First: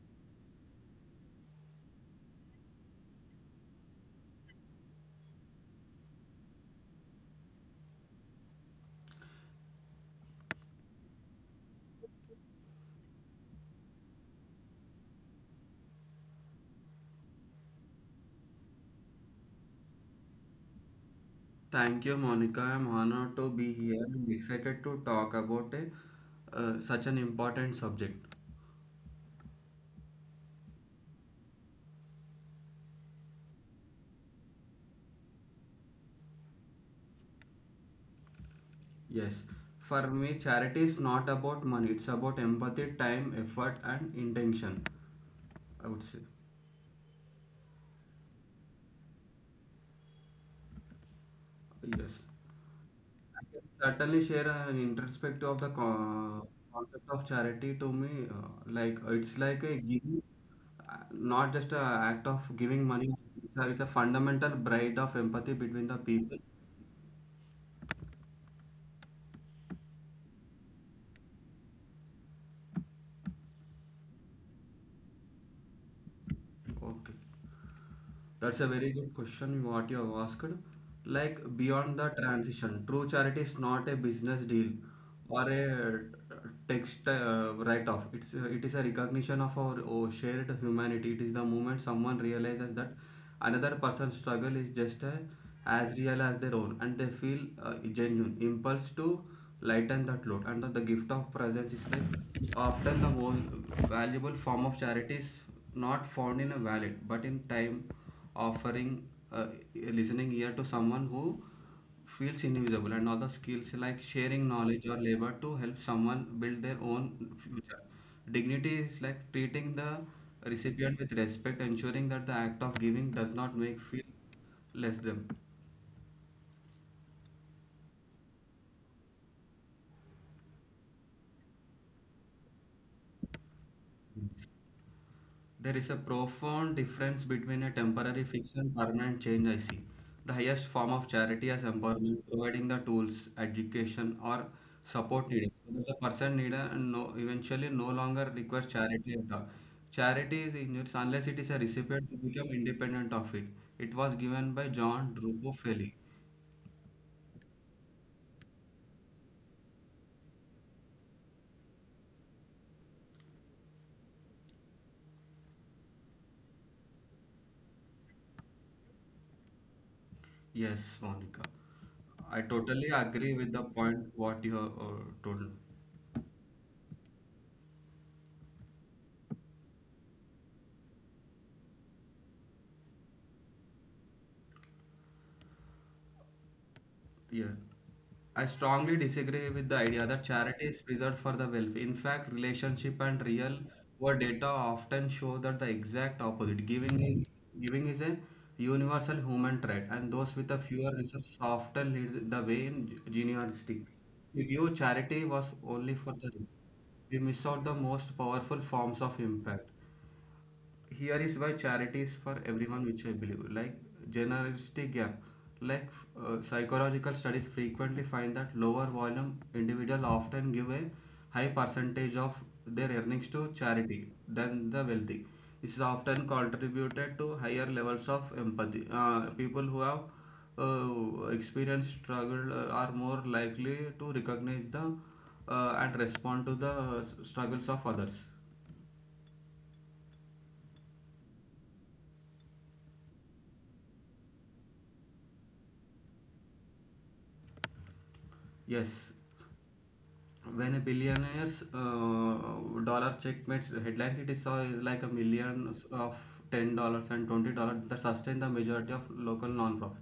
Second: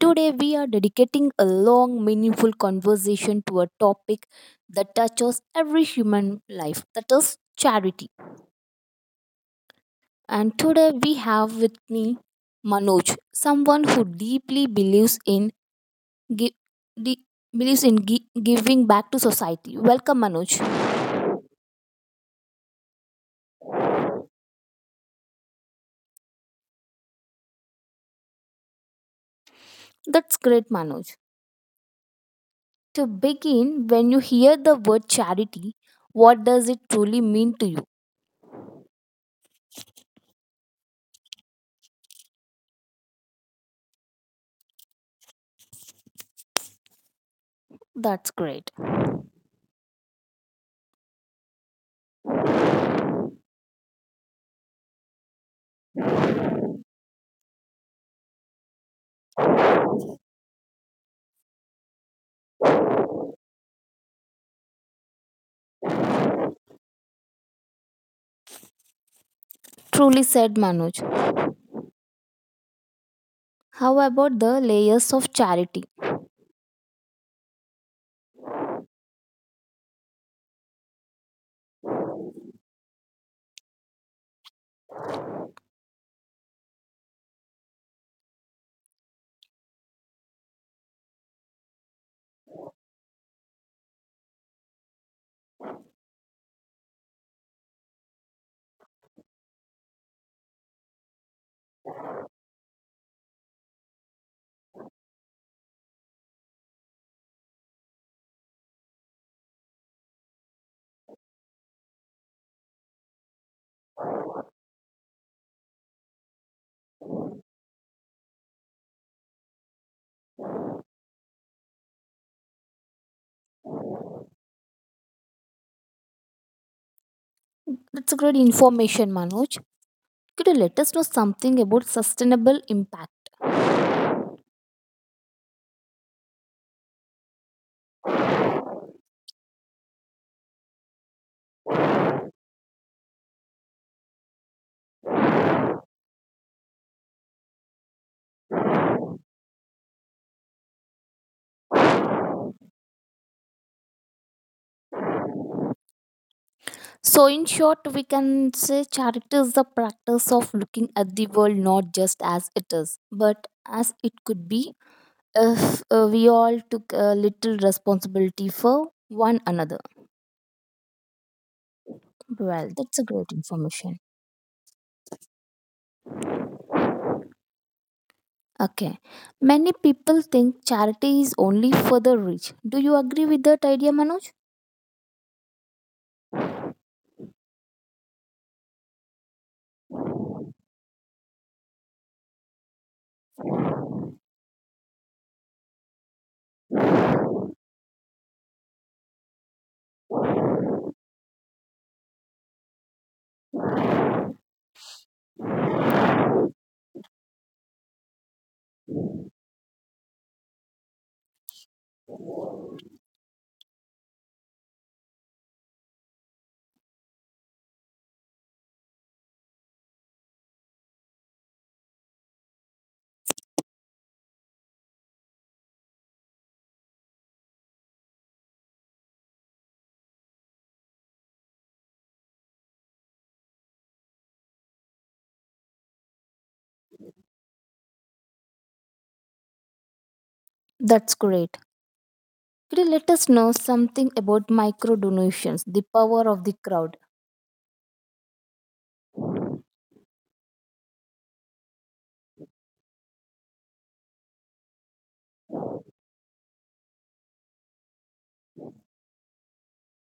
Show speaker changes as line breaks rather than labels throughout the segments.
today we are dedicating a long meaningful conversation to a topic that touches every human life, that is charity. And today we have with me Manoj, someone who deeply believes in gi- di- giving back to society. Welcome, Manoj.
Thank you, Monica. I'm honored to be here. I'm excited to talk about such an important subject.
That's great, Manoj. To begin, when you hear the word charity, what does it truly mean to you?
Yes, for me, charity is not about money. It's about empathy, time, effort, and intention. I would say
That's great.
yes. I can certainly share an introspective of the concept of charity to me. Like it's like a giving, not just an act of giving money. It's a fundamental bridge of empathy between the people.
Truly said, Manoj. How about the layers of charity?
Okay. That's a very good question what you have asked. Like beyond the transition, true charity is not a business deal or a text write-off. It is a recognition of our shared humanity. It is the moment someone realizes that another person's struggle is just a as real as their own and they feel genuine impulse to lighten that load, and the gift of presence is like often the most valuable form of charity is not found in a wallet but in time offering uh, a listening ear to someone who feels invisible, and other skills like sharing knowledge or labor to help someone build their own future. Dignity is like treating the recipient with respect, ensuring that the act of giving does not make feel less them.
That's a great information, Manoj. Could you let us know something about sustainable impact?
There is a profound difference between a temporary fix and permanent change, I see. The highest form of charity is empowerment, providing the tools, education, or support needed, so that the person no, eventually no longer requires charity at all. Charity is injurious unless it is a recipient to become independent of it. It was given by John Drucopelli.
So, in short, we can say charity is the practice of looking at the world not just as it is, but as it could be if we all took a little responsibility for one another.
Yes, Monica. I
Well,
totally
that's a great
agree with the
information.
point what you have told
Okay. Many people think charity is only for the rich. Do you agree with that idea, Manoj?
here. I strongly disagree with the idea that charity is reserved for the wealthy. In fact, relationship and real world data often show that the exact opposite. Giving is a universal human trait, and those with a fewer resources often lead the way in generosity. We view charity was only for the rich. We miss out the most powerful forms of impact. Here is why charity is for everyone, which I believe. Like generosity gap, like, psychological studies frequently find that lower volume individuals often give a high percentage of their earnings to charity than the wealthy. This is often contributed to higher levels of empathy. People who have experienced struggle are more likely to recognize the and respond to the struggles of others.
That's great. Could you let us know something about micro donations, the power of the crowd?
Yes, when a billionaire's dollar check makes headlines, it is saw like a million of $10 and $20 that sustain the majority of local non-profit.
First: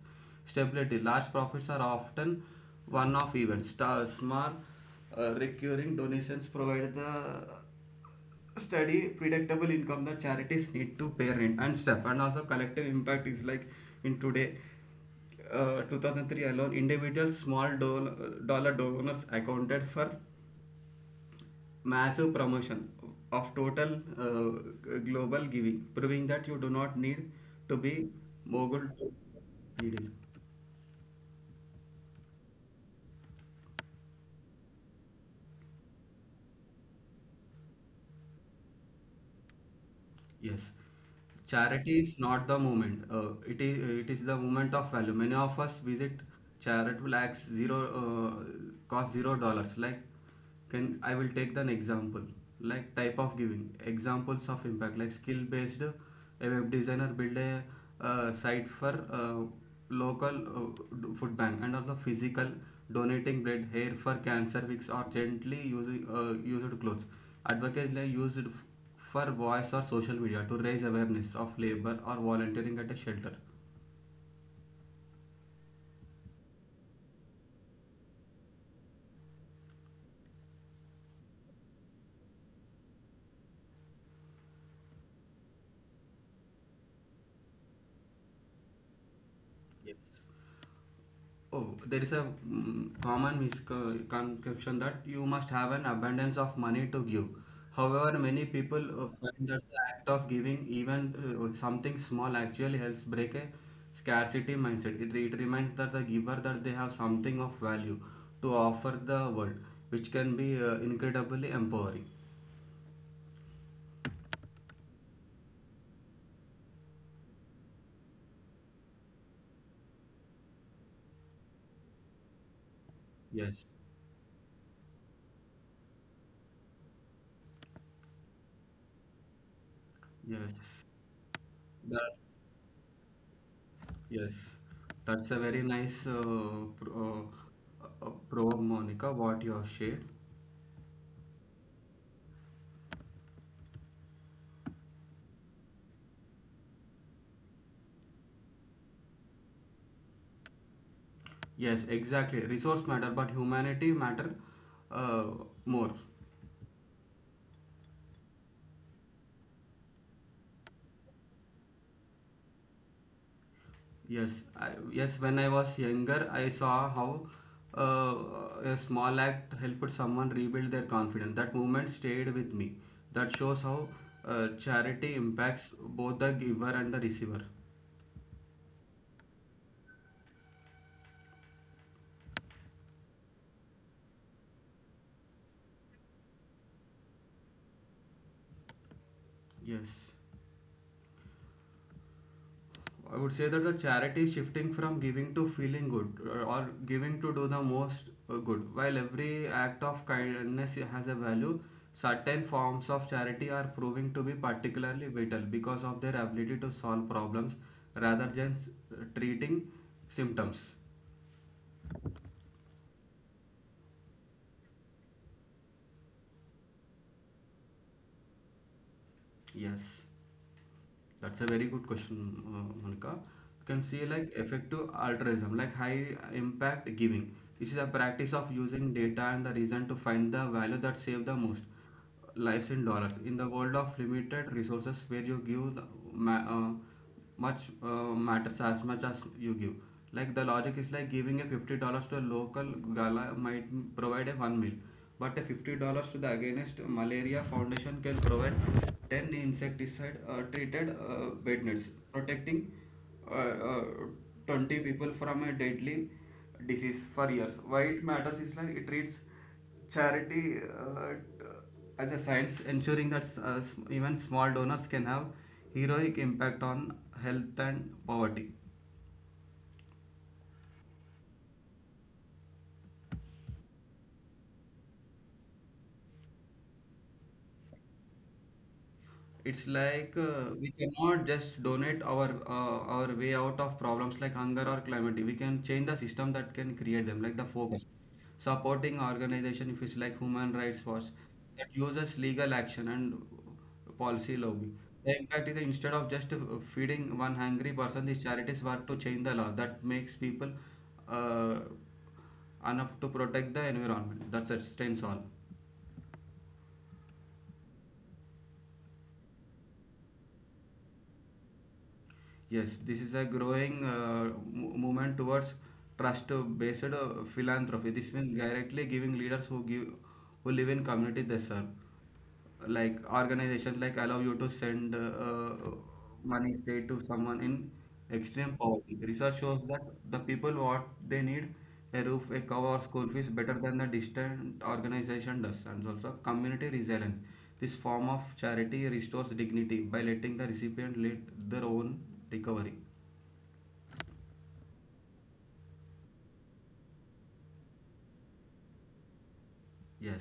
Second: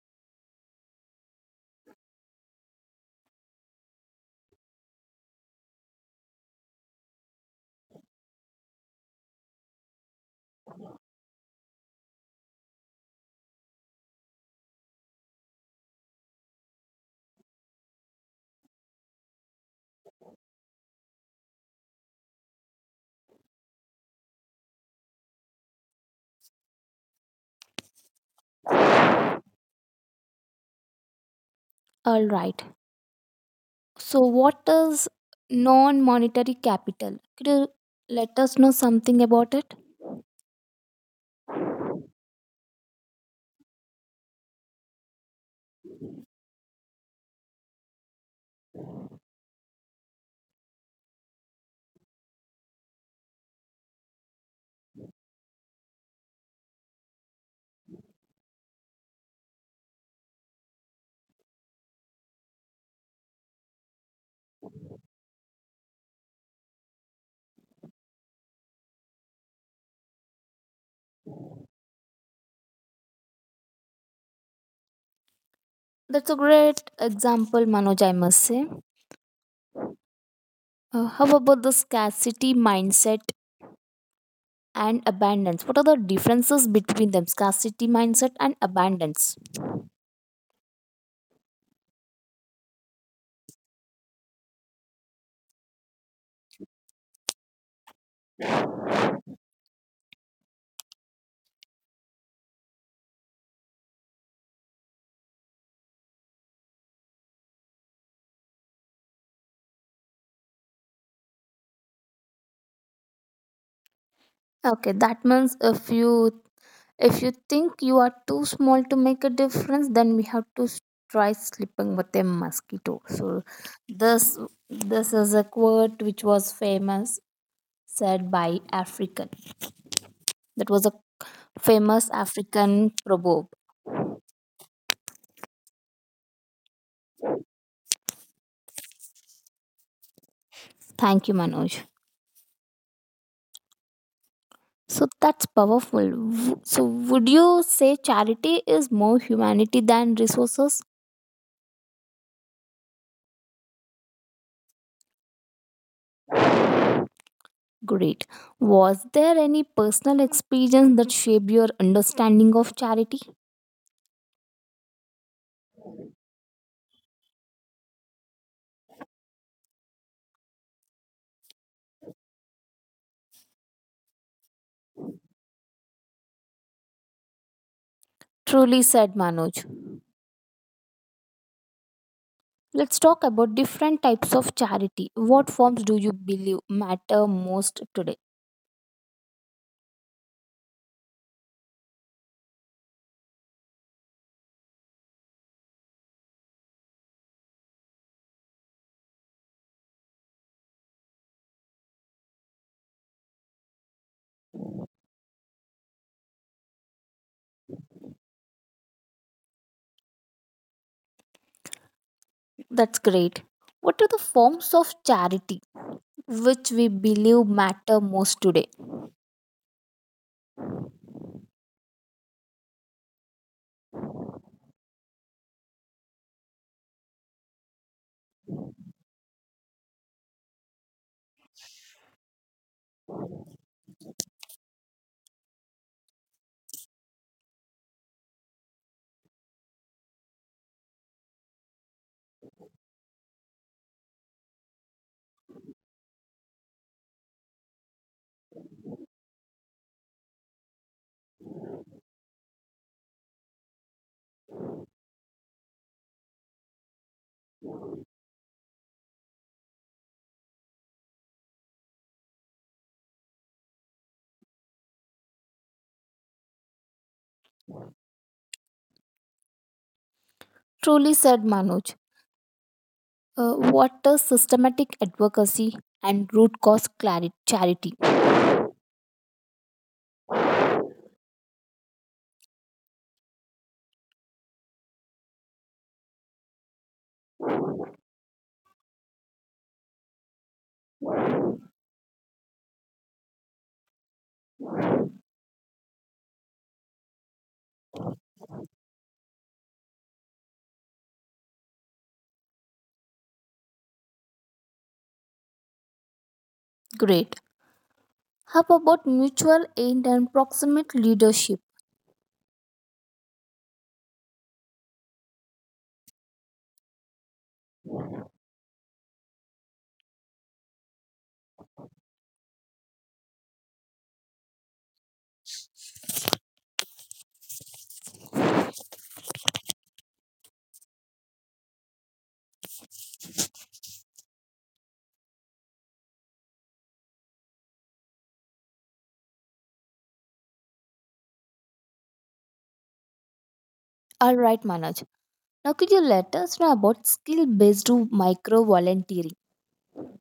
Stability. Large profits are often one-off events. Small recurring donations provide the steady, predictable income that charities need to pay rent and stuff. And also collective impact is like in today 2003 alone, individual small dollar donors accounted for massive promotion of total global giving, proving that you do not need to be mogul to be needed.
All right. So, what is non monetary capital? Could you let us know something about it?
Yes, charity is not the moment. It is the moment of value. Many of us visit charitable acts zero cost $0. Like, can I will take an example. Like type of giving examples of impact. Like skill based, a web designer build a site for local food bank, and also physical donating blood hair for cancer weeks or gently using used clothes. Advocates like used for voice or social media to raise awareness of labor or volunteering at a shelter.
That's a great example, Manoj, I must say. How about the scarcity mindset and abundance? What are the differences between them? Scarcity mindset and abundance.
Oh, there is a common misconception that you must have an abundance of money to give. However, many people find that the act of giving even something small actually helps break a scarcity mindset. It reminds that the giver that they have something of value to offer the world, which can be incredibly empowering.
Okay, that means if you think you are too small to make a difference, then we have to try sleeping with a mosquito. So,
Yes,
this is a quote which was famous, said by African.
yes.
That was a famous
That
African proverb.
yes, that's a very nice probe, Monica, what you have shared.
Thank you, Manoj. So that's powerful. So would you say charity is more humanity than resources?
Yes, exactly. Resource matter, but humanity matter uh, more.
Great. Was there any personal experience that shaped your understanding of charity?
Yes, yes. When I was younger, I saw how a small act helped someone rebuild their confidence. That moment stayed with me. That shows how charity impacts both the giver and the receiver.
Truly said, Manoj. Let's talk about different types of charity. What forms do you believe matter most today?
Yes. I would say that the charity is shifting from giving to feeling good or giving to do the most good. While every act of kindness has a value, certain forms of charity are proving to be particularly vital because of their ability to solve problems rather than treating symptoms.
That's great. What are the forms of charity which we believe matter most today?
Yes. That's a very good question, Monica. You can see like effective altruism, like high impact giving. This is a practice of using data and the reason to find the value that save the most lives in dollars. In the world of limited resources, where you give the, ma- uh, much matters as much as you give. Like the logic is like, giving a $50 to a local gala might provide a one meal, but a $50 to the against malaria foundation can provide 10 insecticide treated bed nets, protecting 20 people from a deadly disease for years. Why it matters is like it treats charity, uh, t- as a science, ensuring that even small donors can have heroic impact on health and poverty.
Truly said, Manoj. What is systematic advocacy and root cause clarity, charity?
It's like, we cannot just donate our way out of problems like hunger or climate. We can change the system that can create them, like the focus. Supporting organization, if it's like Human Rights Watch, that uses legal action and policy lobby. The impact is that, instead of just feeding one hungry person, these charities work to change the law that makes people uh, enough to protect the environment that sustains all.
Great. How about mutual aid and proximate leadership?
Yes, this is a growing movement towards trust-based philanthropy. This means directly giving leaders who give, who live in community they serve, like organizations like allow you to send money straight to someone in extreme poverty. Research shows that the people what they need, a roof, a cover, or school fees better than the distant organization does. And also community resilience, this form of charity restores dignity by letting the recipient lead their own recovery.
All right, Manoj. Now, could you let us know about skill based micro volunteering?
Yes,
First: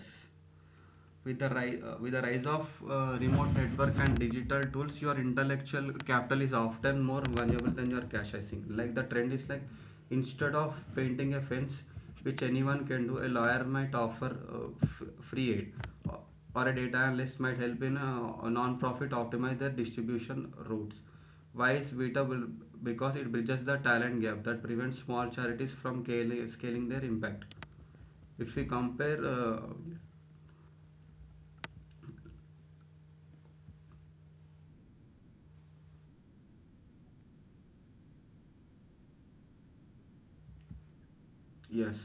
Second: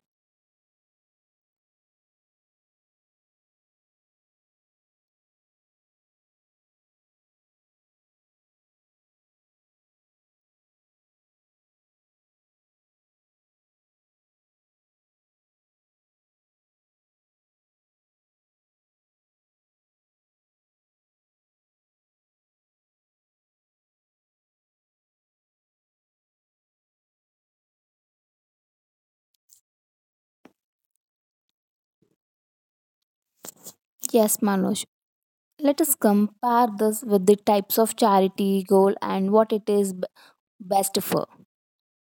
with the, with the rise of remote network and digital tools, your intellectual capital is often more valuable than your cash, I think. Like the trend is like, instead of painting a fence, which anyone can do, a lawyer might offer free aid, or a data analyst might help in a non-profit optimize their distribution routes. Why is Vita will, because it bridges the talent gap that prevents small charities from scaling their impact. If we compare,
Yes, Manoj. Let us compare this with the types of charity, goal, and what it is best for.
yes.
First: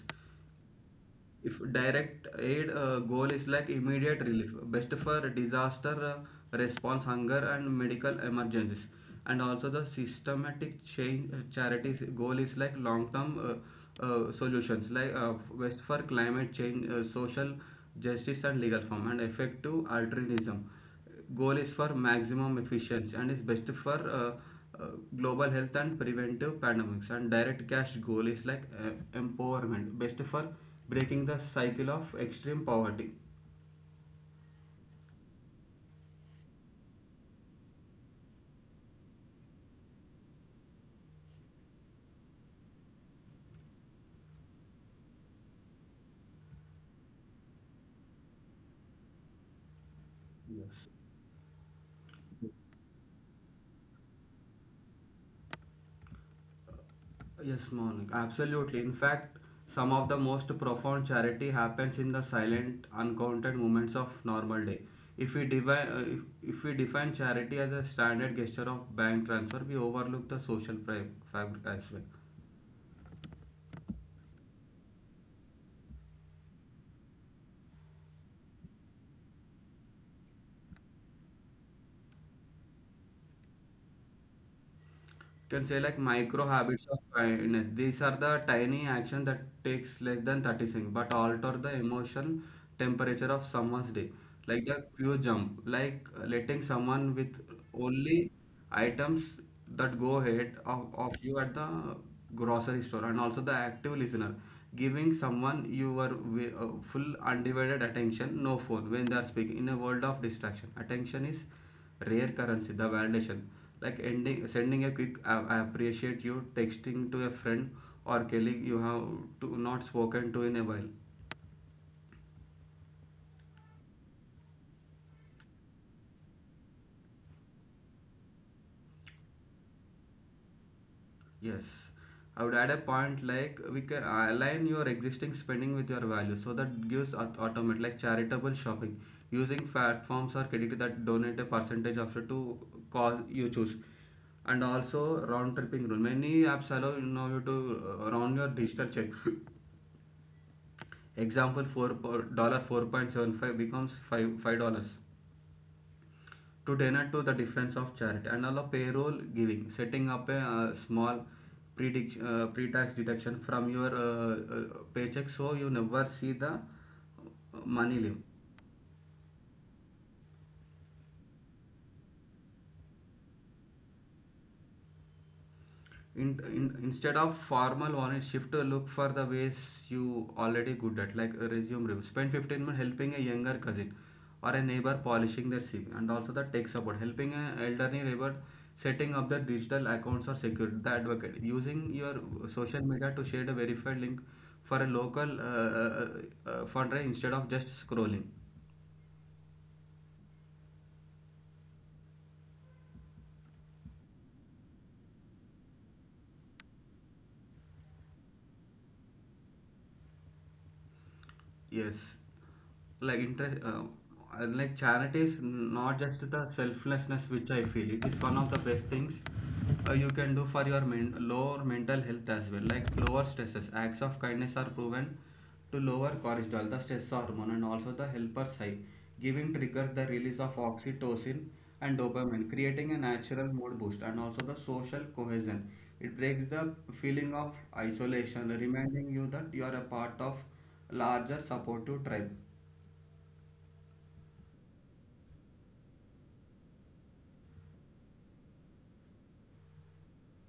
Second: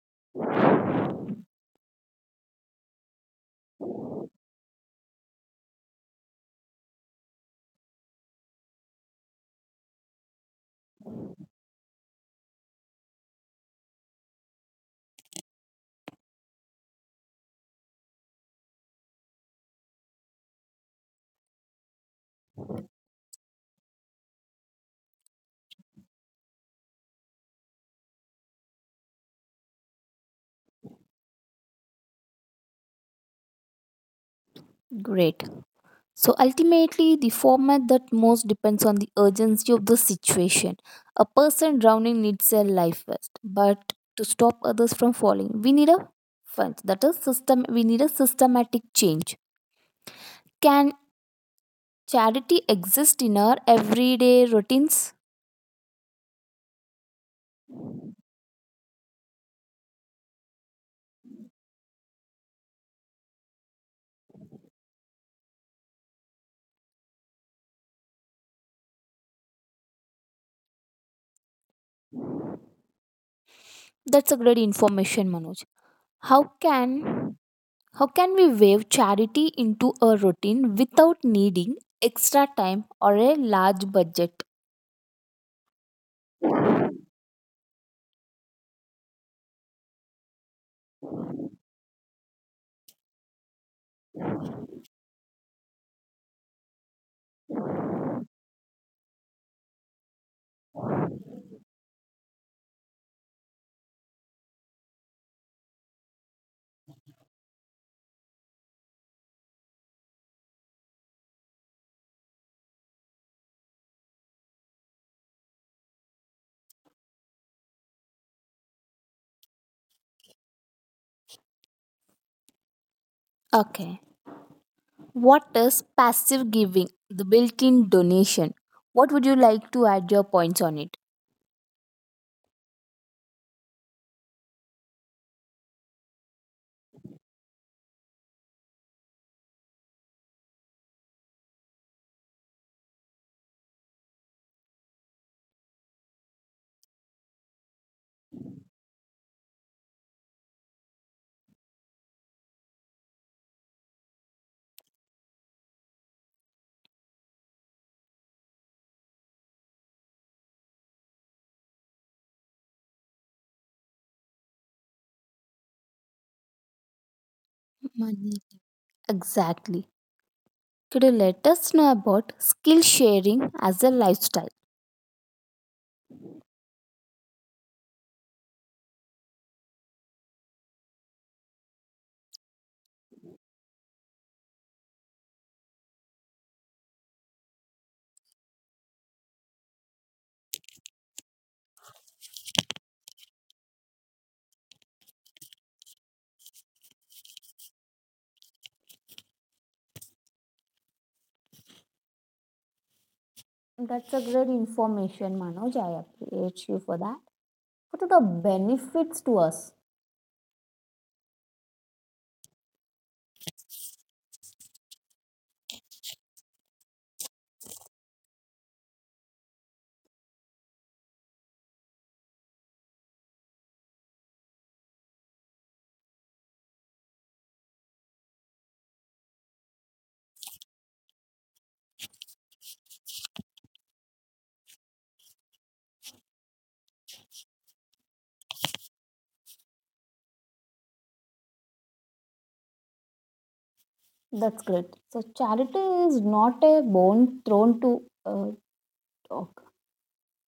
If direct aid, goal is like immediate relief, best for disaster response, hunger, and medical emergencies. And also the systematic change charities, goal is like long term solutions like, best for climate change, social justice, and legal form. And effective altruism, goal is for maximum efficiency and is best for uh, global health and preventive pandemics. And direct cash, goal is like empowerment, best for breaking the cycle of extreme poverty.
Great. So ultimately, the format that most depends on the urgency of the situation. A person drowning needs a life vest, but to stop others from falling, we need a fund. That is system. We need a systematic change.
Yes.
Can charity exist in our everyday routines?
Yes, Monik, absolutely. In fact, some of the most profound charity happens in the silent uncounted moments of normal day. If we define, if we define charity as a standard gesture of bank transfer, we overlook the social fabric as well.
That's a great information, Manoj. How can how can we wave charity into a routine without needing extra time or a large budget?
Can say like micro habits of kindness. These are the tiny action that takes less than 30 seconds but alter the emotion temperature of someone's day. Like the few jump, like, letting someone with only items that go ahead of you at the grocery store. And also the active listener, giving someone your full undivided attention, no phone, when they are speaking. In a world of distraction, attention is rare currency. The validation, like sending a quick "I appreciate you" texting to a friend or colleague you have to not spoken to in a while.
Okay. What is passive giving? The built in donation. What would you like to add your points on it?
Yes, I would add a point like, we can align your existing spending with your value, so that gives automate like charitable shopping using platforms or credit that donate a percentage of it to cause you choose. And also round tripping rule, many apps allow you know you to round your digital check. Example four 4.4 point 75 becomes five five dollars, to donate to the difference of charity. And allow payroll giving, setting up a small pre-tax deduction from your paycheck, so you never see the money leave.
Money. Exactly. Could you let us know about skill sharing as a lifestyle?
Instead of formal one shift to look for the ways you already good at, like resume review, spend 15 minutes helping a younger cousin or a neighbor polishing their CV, and also the tech support helping an elderly neighbor setting up their digital accounts or security, the advocate using your social media to share a verified link for a local fundraiser instead of just scrolling.
That's a great information, Manoj. I appreciate you for that. What are the benefits to us?
Yes, like interest, and like charity is not just the selflessness, which I feel. It is one of the best things you can do for your lower mental health as well. Like lower stresses, acts of kindness are proven to lower cortisol, the stress hormone, and also the helper's high. Giving triggers the release of oxytocin and dopamine, creating a natural mood boost, and also the social cohesion. It breaks the feeling of isolation, reminding you that you are a part of larger supportive tribe.
That's great. So, charity is not a bone thrown to uh,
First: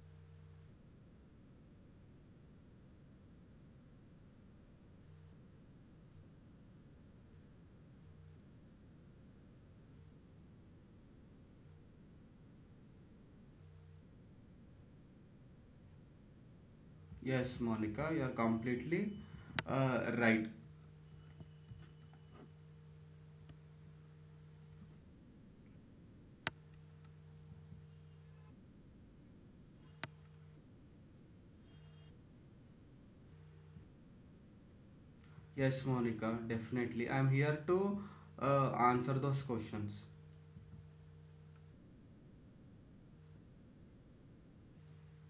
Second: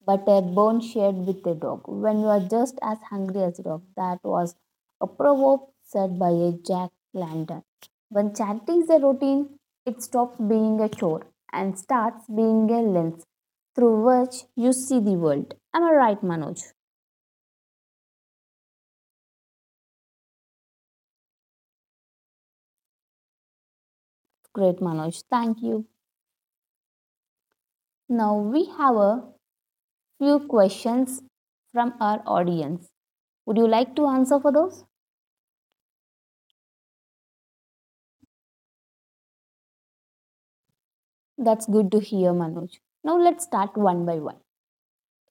but a bone shared with a dog when you are just as hungry as a dog. That was a proverb said by a Jack London. When charity is a routine, it stops being a chore and starts being a lens through which you see the world. Am I right, Manoj?
Yes, Monica, you are completely right.
Great, Manoj. Thank you. Now we have a few questions from our audience. Would you like to answer for those?
Yes, Monica, definitely. I'm here to answer those questions.
That's good to hear, Manoj. Now let's start one by one.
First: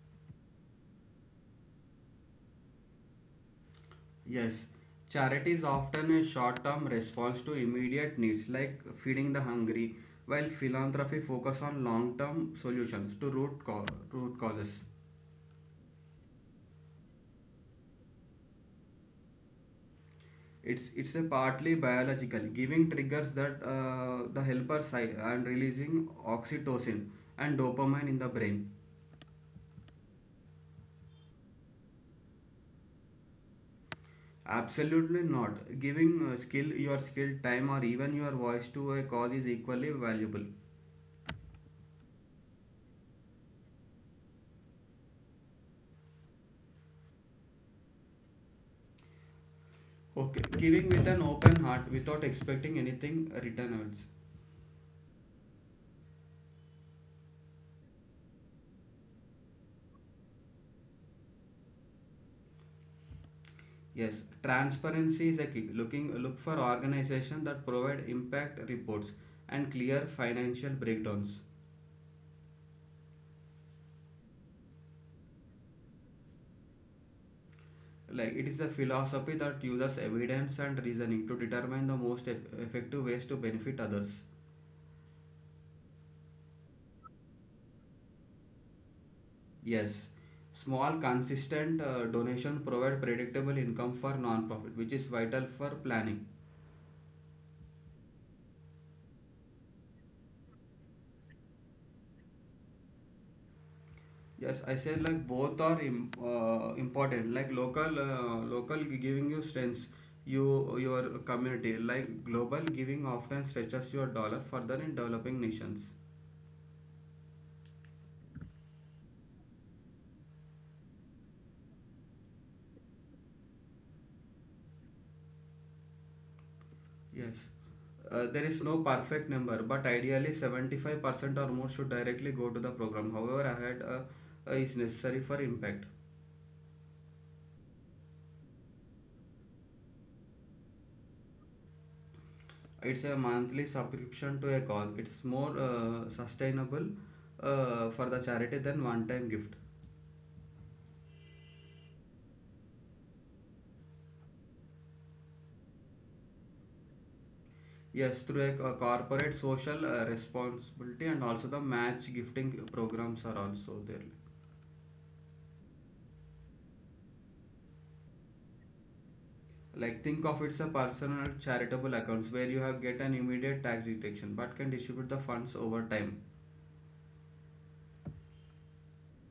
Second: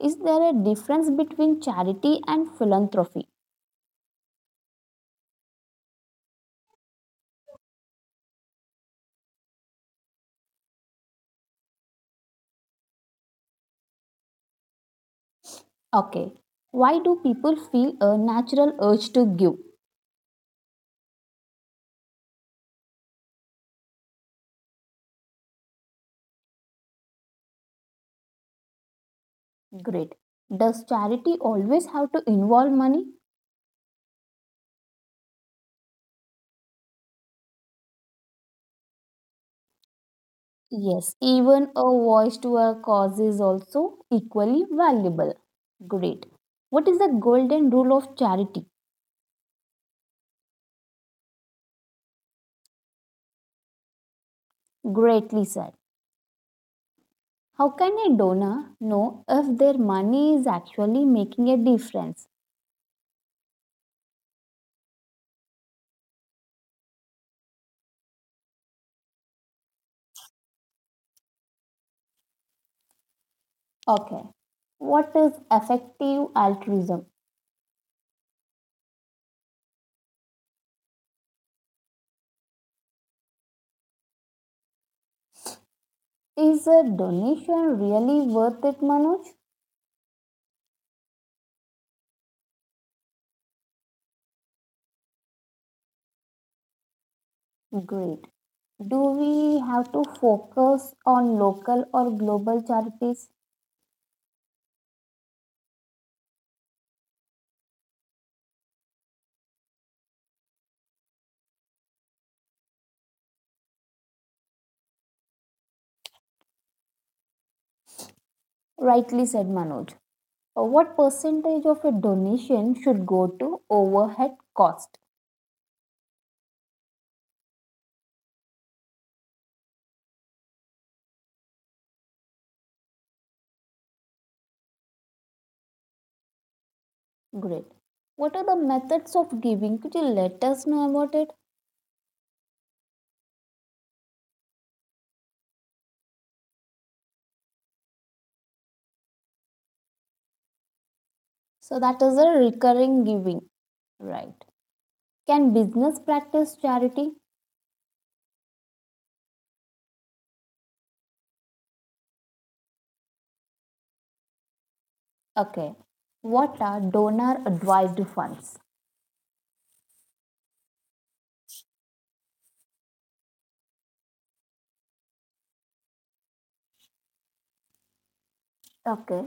Is there a difference between charity and philanthropy?
Yes, charity is often a short term response to immediate needs like feeding the hungry, while philanthropy focuses on long term solutions to root causes.
Okay. Why do people feel a natural urge to give?
It's a partly biological. Giving triggers that, the helper side, and releasing oxytocin and dopamine in the brain.
Great. Does charity always have to involve money?
Absolutely not. Giving skill, your skill, time, or even your voice to a cause is equally valuable.
Yes. Even a voice to a cause is also equally valuable. Great. What is the golden rule of charity?
Okay, giving with an open heart without expecting anything return else.
Greatly said. How can a donor know if their money is actually making a difference?
Yes, transparency is a key. Look for organizations that provide impact reports and clear financial breakdowns.
Okay. What is effective altruism?
Like it is a philosophy that uses evidence and reasoning to determine the most effective ways to benefit others.
Is a donation really worth it, Manoj?
Yes, small consistent donation provide predictable income for non-profit, which is vital for planning.
Great. Do we have to focus on local or global charities?
Yes, I said like both are important. Like local, local giving you strengths, you your community. Like global giving often stretches your dollar further in developing nations.
Rightly said, Manoj. What percentage of a donation should go to overhead cost?
Yes. There is no perfect number, but ideally 75% or more should directly go to the program. However, ahead is necessary for impact.
Great. What are the methods of giving? Could you let us know about it?
It's a monthly subscription to a cause. It's more sustainable for the charity than one time gift.
So, that is a recurring giving, right? Can business practice charity?
Yes, through a corporate social responsibility, and also the match gifting programs are also there.
Okay. What are donor advised funds?
Like think of it's a personal charitable accounts where you have get an immediate tax deduction but can distribute the funds over time.
Okay.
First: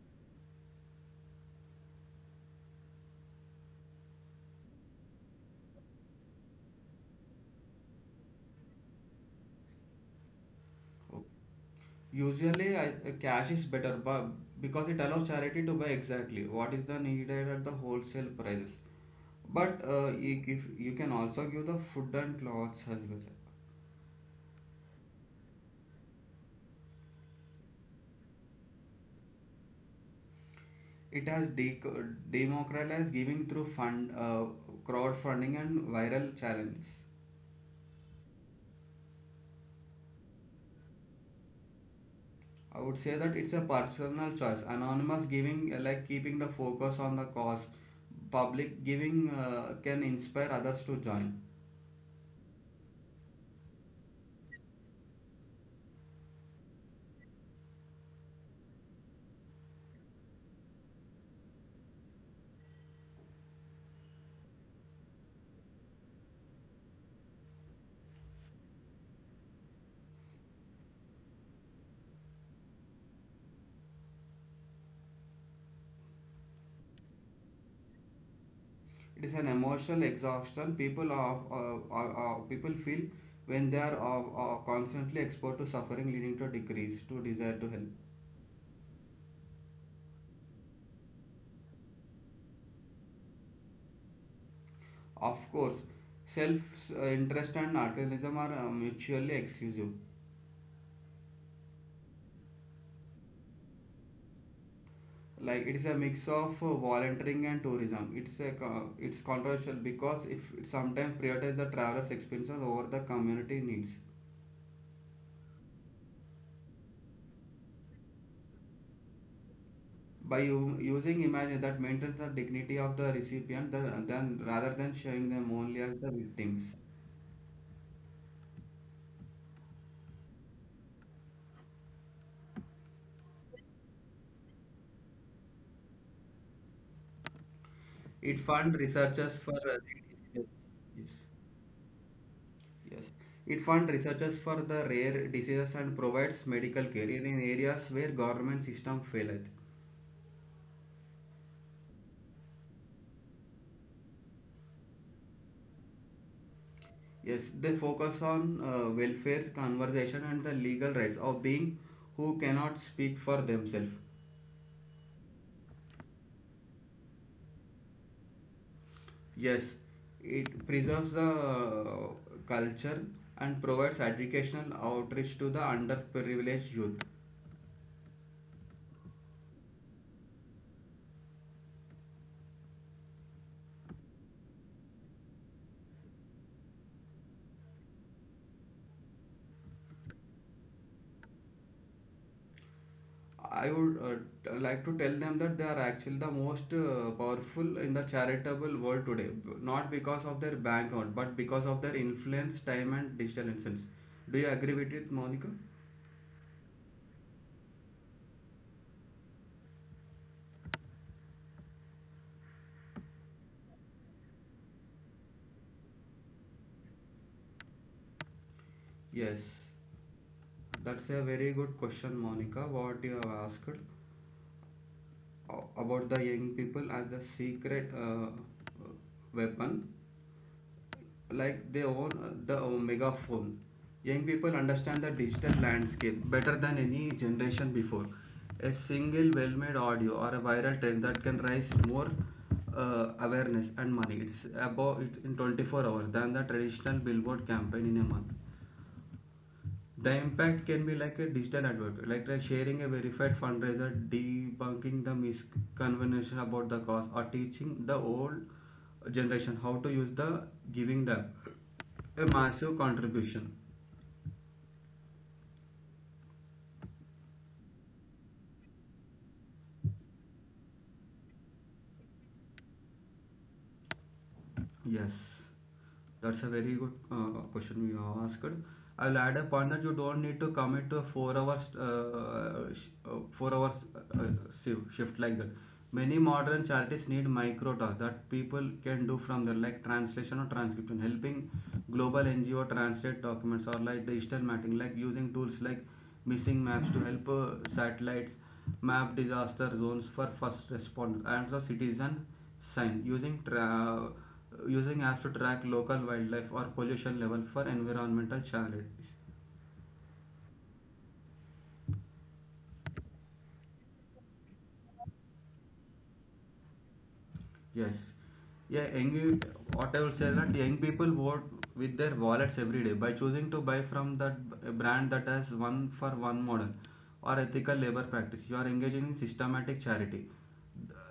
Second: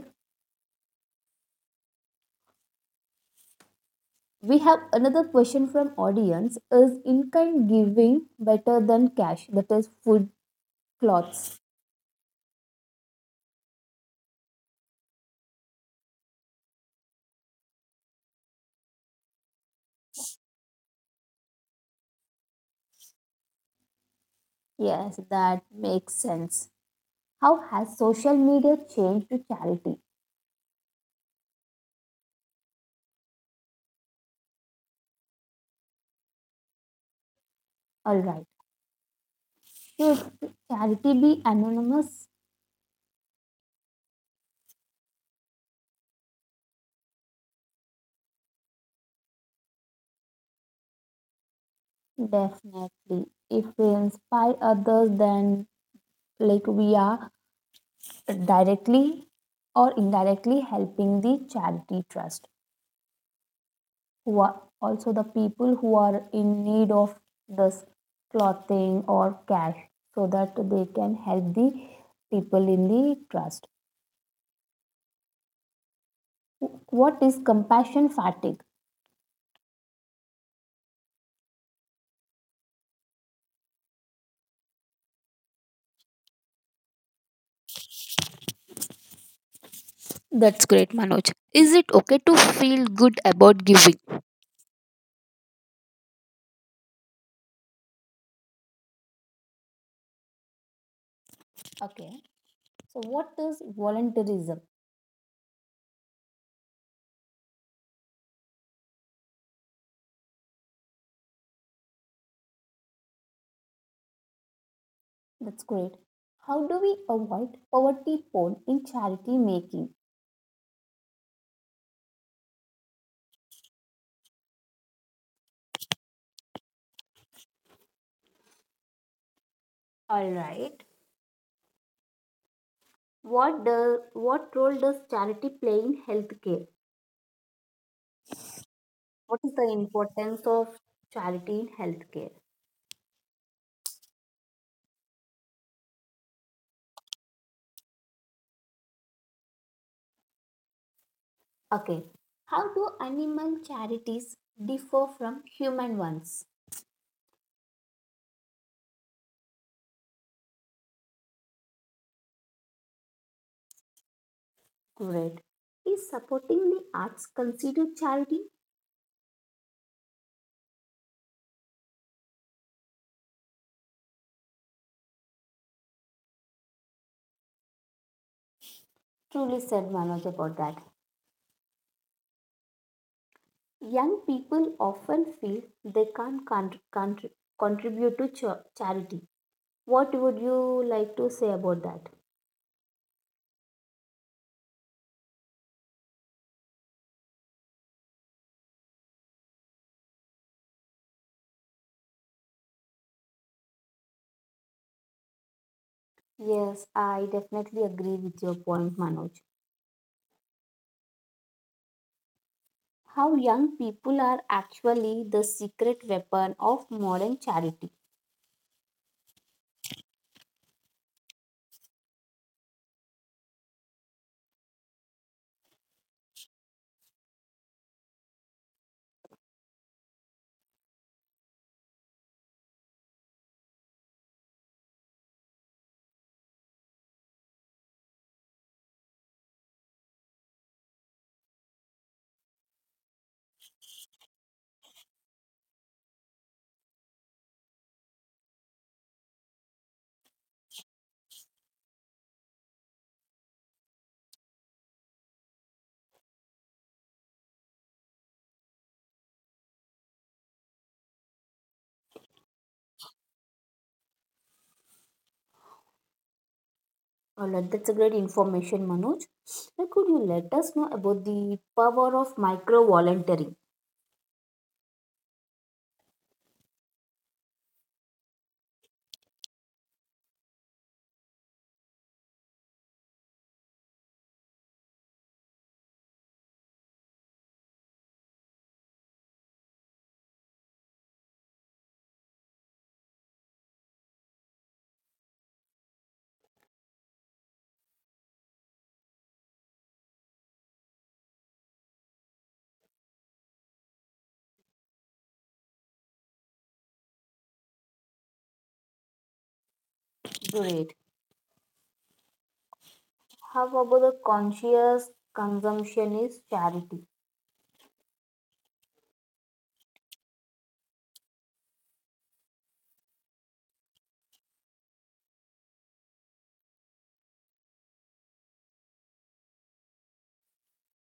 We have another question from audience. Is in-kind giving better than cash? That is food, clothes.
Usually cash is better, but because it allows charity to buy exactly what is the needed at the wholesale prices. But you, give, you can also give the food and clothes as well.
Yes, that makes sense. How has social media changed to charity?
It has democratized giving through crowdfunding and viral challenges.
All right. Should charity be anonymous?
I would say that it's a personal choice. Anonymous giving, like keeping the focus on the cause. Public giving can inspire others to join.
Definitely. If we inspire others, then like we are directly or indirectly helping the charity trust, who are also the people who are in need of this clothing or cash, so that they can help the people in the trust. What is compassion fatigue?
It is an emotional exhaustion people are, people feel when they are constantly exposed to suffering, leading to a decrease to desire to help.
That's great, Manoj. Is it okay to feel good about giving?
Of course, self interest and altruism are mutually exclusive.
Okay, so what is volunteerism?
Like it is a mix of volunteering and tourism. It's controversial because if it sometimes prioritizes the traveler's experiences over the community needs.
That's great. How do we avoid poverty porn in charity making?
By using images that maintains the dignity of the recipient, the, then rather than showing them only as the victims.
All right. What role does charity play in healthcare?
It funds researchers
What is
for
the
their
importance
decisions.
of
Yes.
charity in healthcare?
Yes. It funds researchers for the rare diseases and provides medical care in areas where government system faileth.
Okay. How do animal charities differ from human ones?
Yes, they focus on welfare conversation and the legal rights of being who cannot speak for themselves.
Great. Is supporting the arts considered charity?
Yes, it preserves the culture and provides educational outreach to the underprivileged youth.
Truly said, Manoj, about that. Young people often feel they can't contribute to charity. What would you like to say about that?
I would like to tell them that they are actually the most powerful in the charitable world today, not because of their bank account, but because of their influence, time, and digital influence. Do you agree with it, Monica?
Yes, I definitely agree with your point, Manoj. How young people are actually the secret weapon of modern charity.
Yes, that's a very good question, Monica. What you have asked about the young people as the secret weapon, like they own the omega phone. Young people understand the digital landscape better than any generation before. A single well made audio or a viral trend that can raise more awareness and money. It's about it in 24 hours than the traditional billboard campaign in a month. The impact can be like a digital advert, like sharing a verified fundraiser, debunking the misconvention about the cause, or teaching the old generation how to use the giving them a massive contribution.
All right, that's a great information, Manoj. Now, could you let us know about the power of micro volunteering?
Yes, that's a very good question you have asked. I'll add a point that you don't need to commit to a 4 hours 4 hours uh, uh, shift like that. Many modern charities need micro tasks that people can do from their like translation or transcription, helping global NGO translate documents, or like digital mapping, like using tools like missing maps to help satellites map disaster zones for first responders and the citizen sign using apps to track local wildlife or pollution level for environmental charities.
Great. How about the conscious consumptionist charity?
Yes. Yeah, what I will say is that young people vote with their wallets every day by choosing to buy from that brand that has one for one model or ethical labor practice. You are engaging in systematic charity.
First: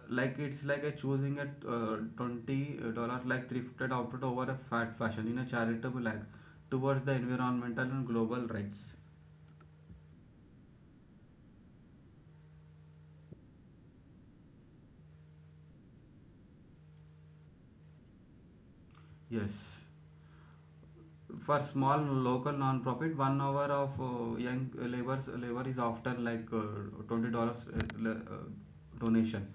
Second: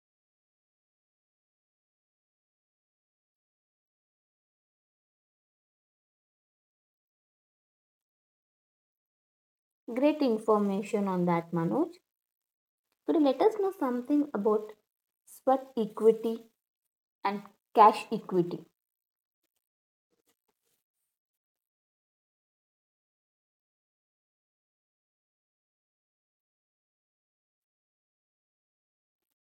Like it's like a choosing a $20 like thrifted outfit over a fat fashion in a charitable act towards the environmental and global rights.
Great information on that, Manoj. Could you let us know something about sweat equity and cash equity?
Yes. For small local non-profit, 1 hour of young labor is often like $20 uh, donation.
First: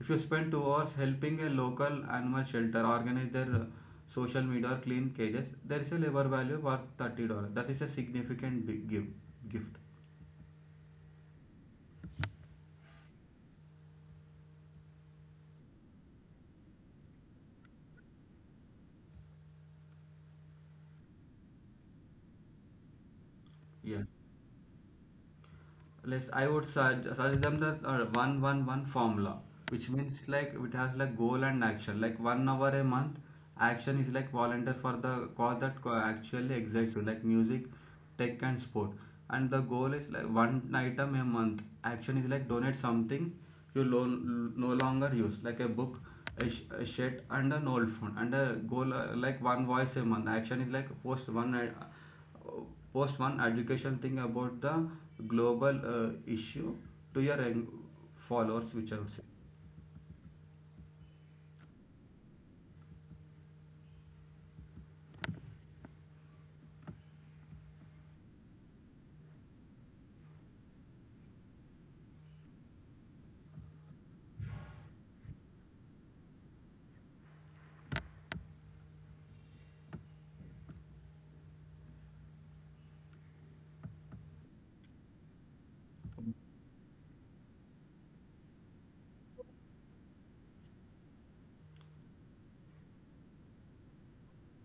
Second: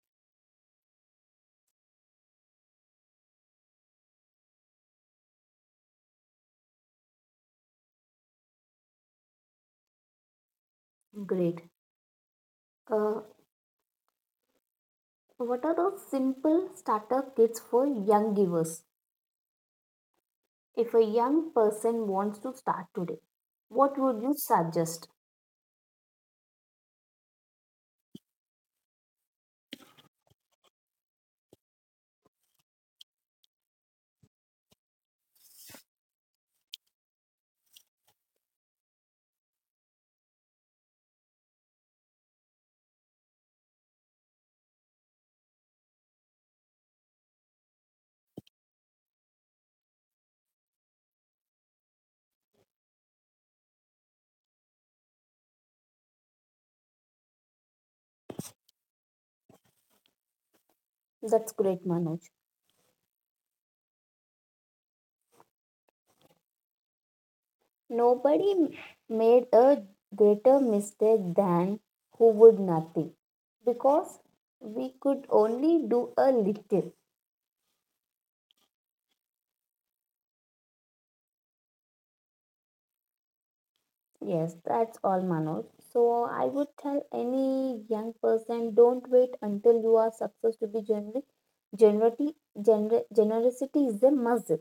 If you spend 2 hours helping a local animal shelter organize their social media or clean cages, there is a labor value worth $30. That is a significant big gift.
Great. Uh, what are those simple starter kits for young givers? If a young person wants to start today, what
Yes,
would you suggest?
let's, I would suggest them that one one one formula, which means like it has like goal and action. Like 1 hour a month, action is like volunteer for the cause that actually excites you, like music, tech and sport. And the goal is like one item a month. Action is like donate something you no longer use, like a book, a shirt, and an old phone. And a goal, like one voice a month. Action is like post one education thing about the global issue to your followers, which I would say.
That's great, Manoj. Nobody made a greater mistake than who would nothing because we could only do a little. Yes, that's all, Manoj. So I would tell any young person, don't wait until you are success to be generosity is a muscle.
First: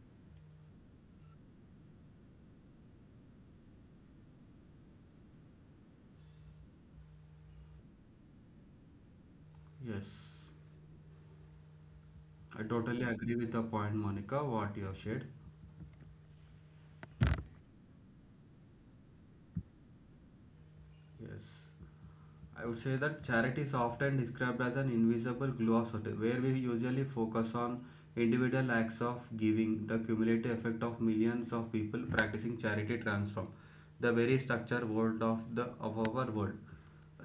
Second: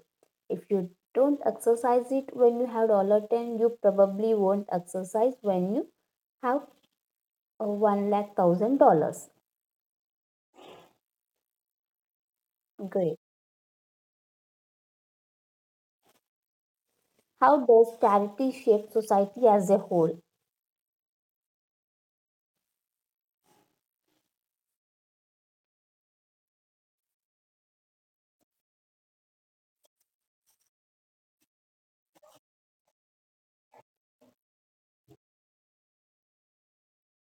If you don't exercise it when you have $10, you probably won't exercise when you have one lakh thousand dollars.
Yes. I totally
Great.
agree with the point, Monica, what you have shared.
How does charity shape society as a whole?
Yes. I would say that charity is often described as an invisible glue of society, where we usually focus on individual acts of giving, the cumulative effect of millions of people practicing charity transform the very structure world of the of our world.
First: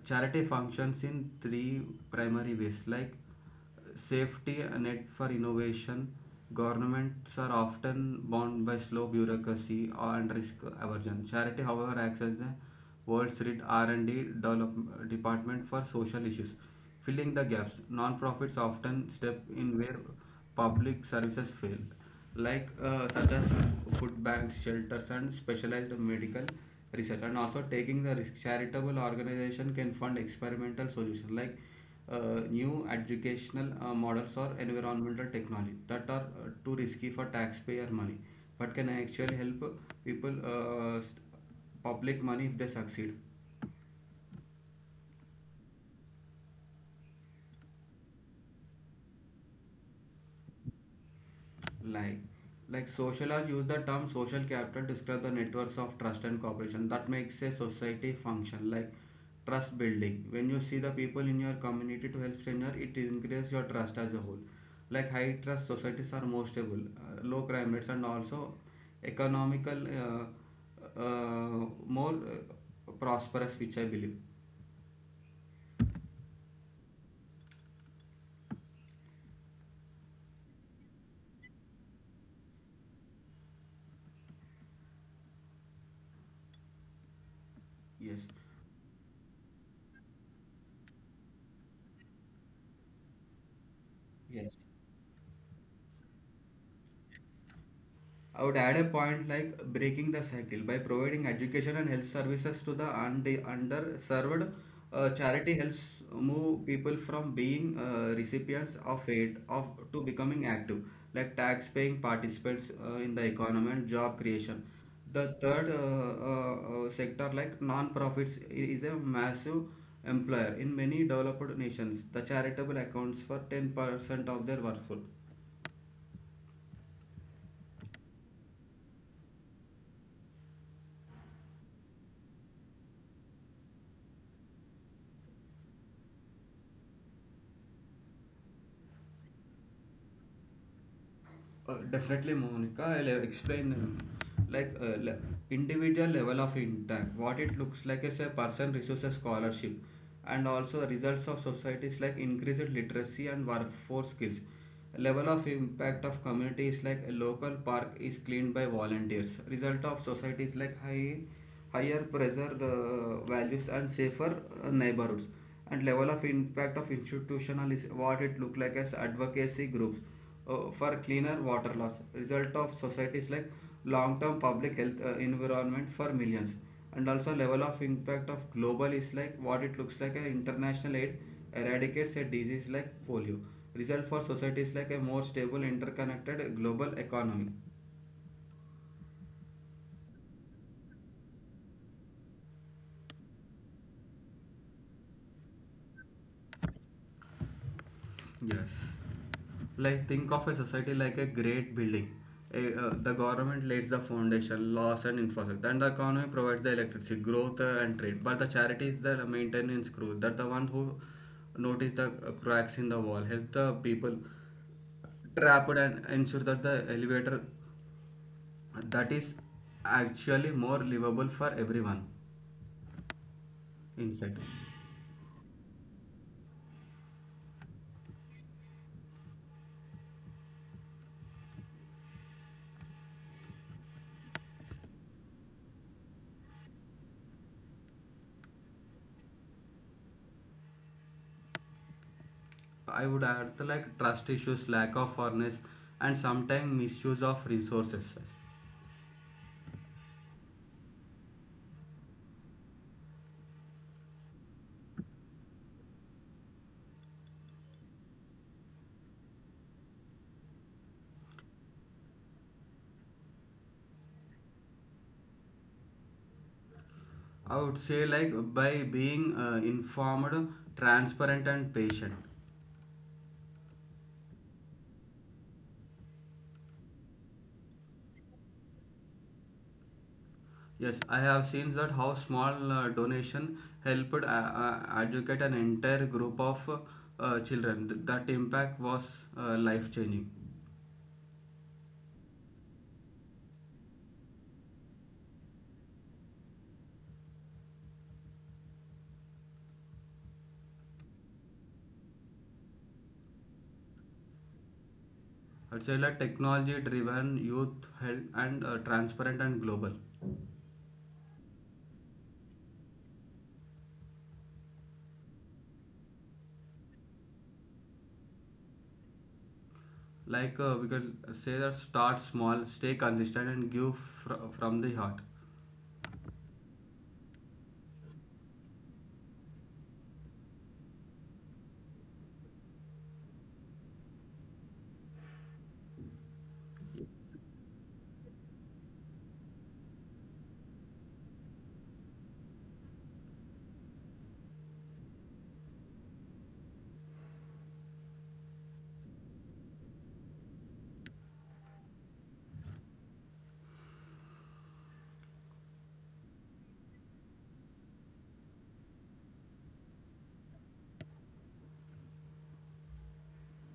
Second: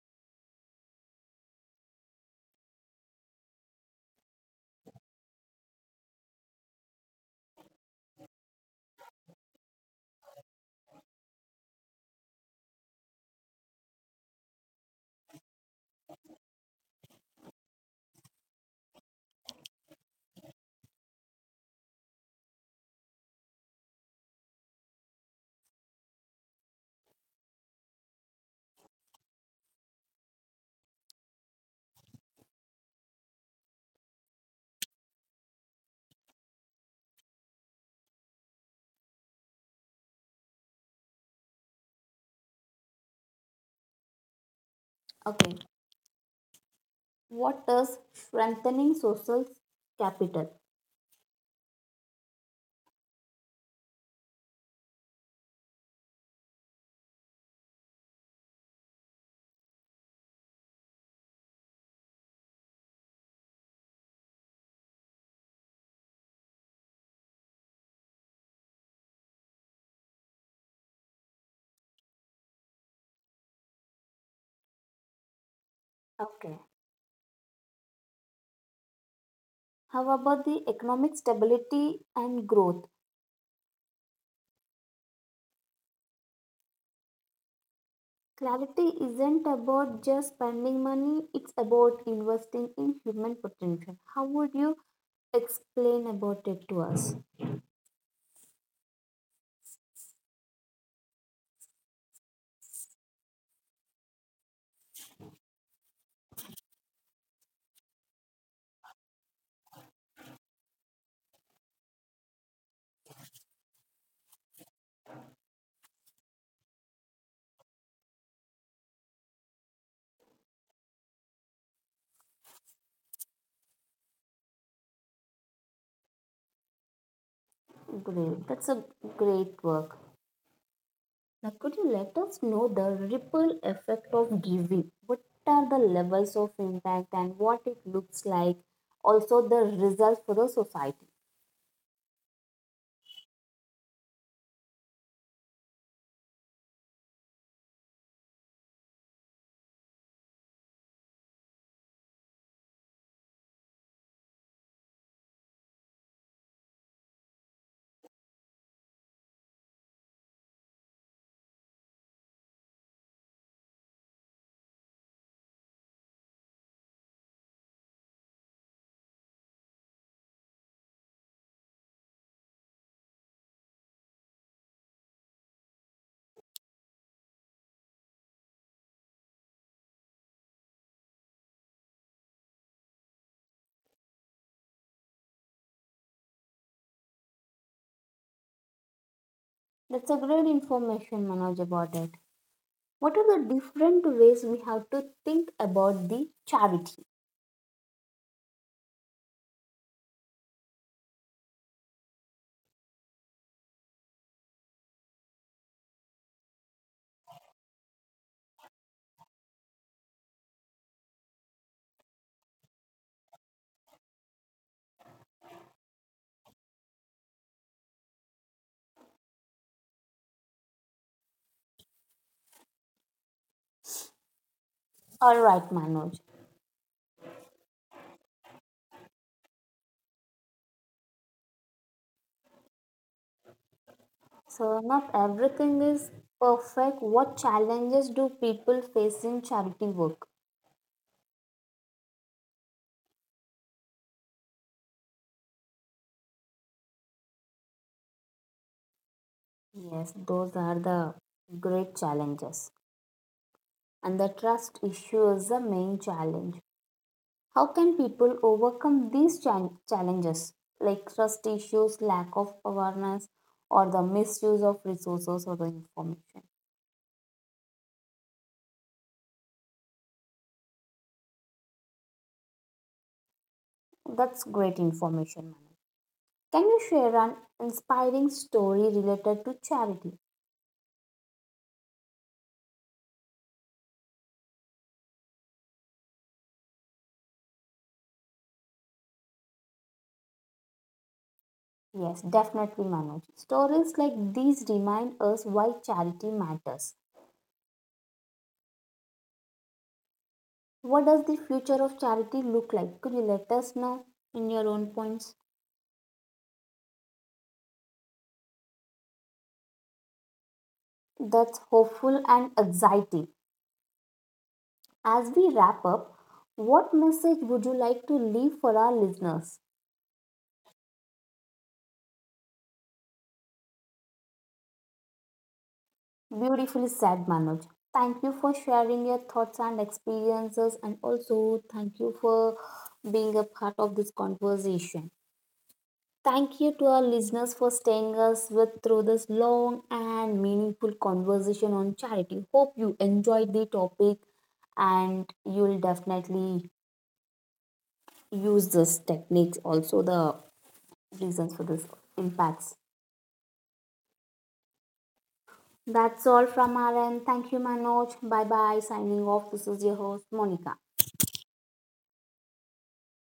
Charity functions in three primary ways, like safety net for innovation. Governments are often bound by slow bureaucracy and risk aversion. Charity, however, acts as the world's rich R&D department for social issues, filling the gaps. Nonprofits often step in where public services fail, like such as food banks, shelters, and specialized medical research. And also taking the risk, charitable organization can fund experimental solutions like new educational models or environmental technology that are too risky for taxpayer money but can actually help people public money if they succeed.
Okay. What does strengthening social capital?
Like like socialize use the term social capital to describe the networks of trust and cooperation that makes a society function, like trust building. When you see the people in your community to help stranger, it increases your trust as a whole. Like high trust societies are more stable, low crime rates, and also economical, more prosperous, which I believe.
Okay. How about the economic stability and growth?
Yes.
Clarity isn't about just spending money, it's about investing in human potential. How would
Yes.
you explain about it to us?
I would add a point like breaking the cycle by providing education and health services to the underserved. Charity helps move people from being recipients of aid of to becoming active, like tax-paying participants in the economy and job creation. The third sector, like non-profits, is a massive employer in many developed nations. The charitable accounts for 10% of their workforce.
Great, that's a great work. Now, could you let us know the ripple effect of giving? What are the levels of impact and what it looks like? Also, the results for the society.
Definitely, Monica. I'll explain them. Like individual level of impact, what it looks like is a person receives a scholarship, and also the results of societies like increased literacy and workforce skills. Level of impact of community is like a local park is cleaned by volunteers. Result of society is like higher pressure values and safer neighborhoods. And level of impact of institutional is what it look like as advocacy groups for cleaner water loss. Result of societies like long term public health environment for millions. And also level of impact of global is like what it looks like a international aid eradicates a disease like polio. Result for societies like a more stable interconnected global economy.
That's a great information, Manoj, about it. What are the different ways we have to think about the charity?
Yes, like think of a society like a great building. The government lays the foundation laws and infrastructure, and the economy provides the electricity growth and trade, but the charity is the maintenance crew, that the one who notice the cracks in the wall, help the people trapped, and ensure that the elevator that is actually more livable for everyone inside.
All right, Manoj. So not everything is perfect. What challenges do people face in charity work?
I would add the, like trust issues, lack of fairness, and sometimes misuse of resources.
Yes, those are the great challenges. And the trust issue is the main challenge. How can people overcome these challenges like trust issues, lack of awareness, or the misuse of resources or the information?
I would say like by being informed, transparent, and patient.
That's great information. Can you share an inspiring story related to charity?
Yes, I have seen that how small donation helped educate an entire group of children. That impact was life changing.
Yes, definitely, Manoj. Stories like these remind us why charity matters. What does the future of charity look like? Could you let us know in your own points?
I'd say like technology driven, youth held, and transparent and global.
That's hopeful and exciting. As we wrap up, what message would you like to leave for our listeners?
Like we can say that start small, stay consistent, and give from the heart.
Beautifully said, Manoj. Thank you for sharing your thoughts and experiences, and also thank you for being a part of this conversation. Thank you to our listeners for staying us with through this long and meaningful conversation on charity. Hope you enjoyed the topic and you'll definitely use this techniques also the reasons for this impacts. That's all from our end. Thank you, Manoj. Bye bye. Signing off. This is your host, Monica.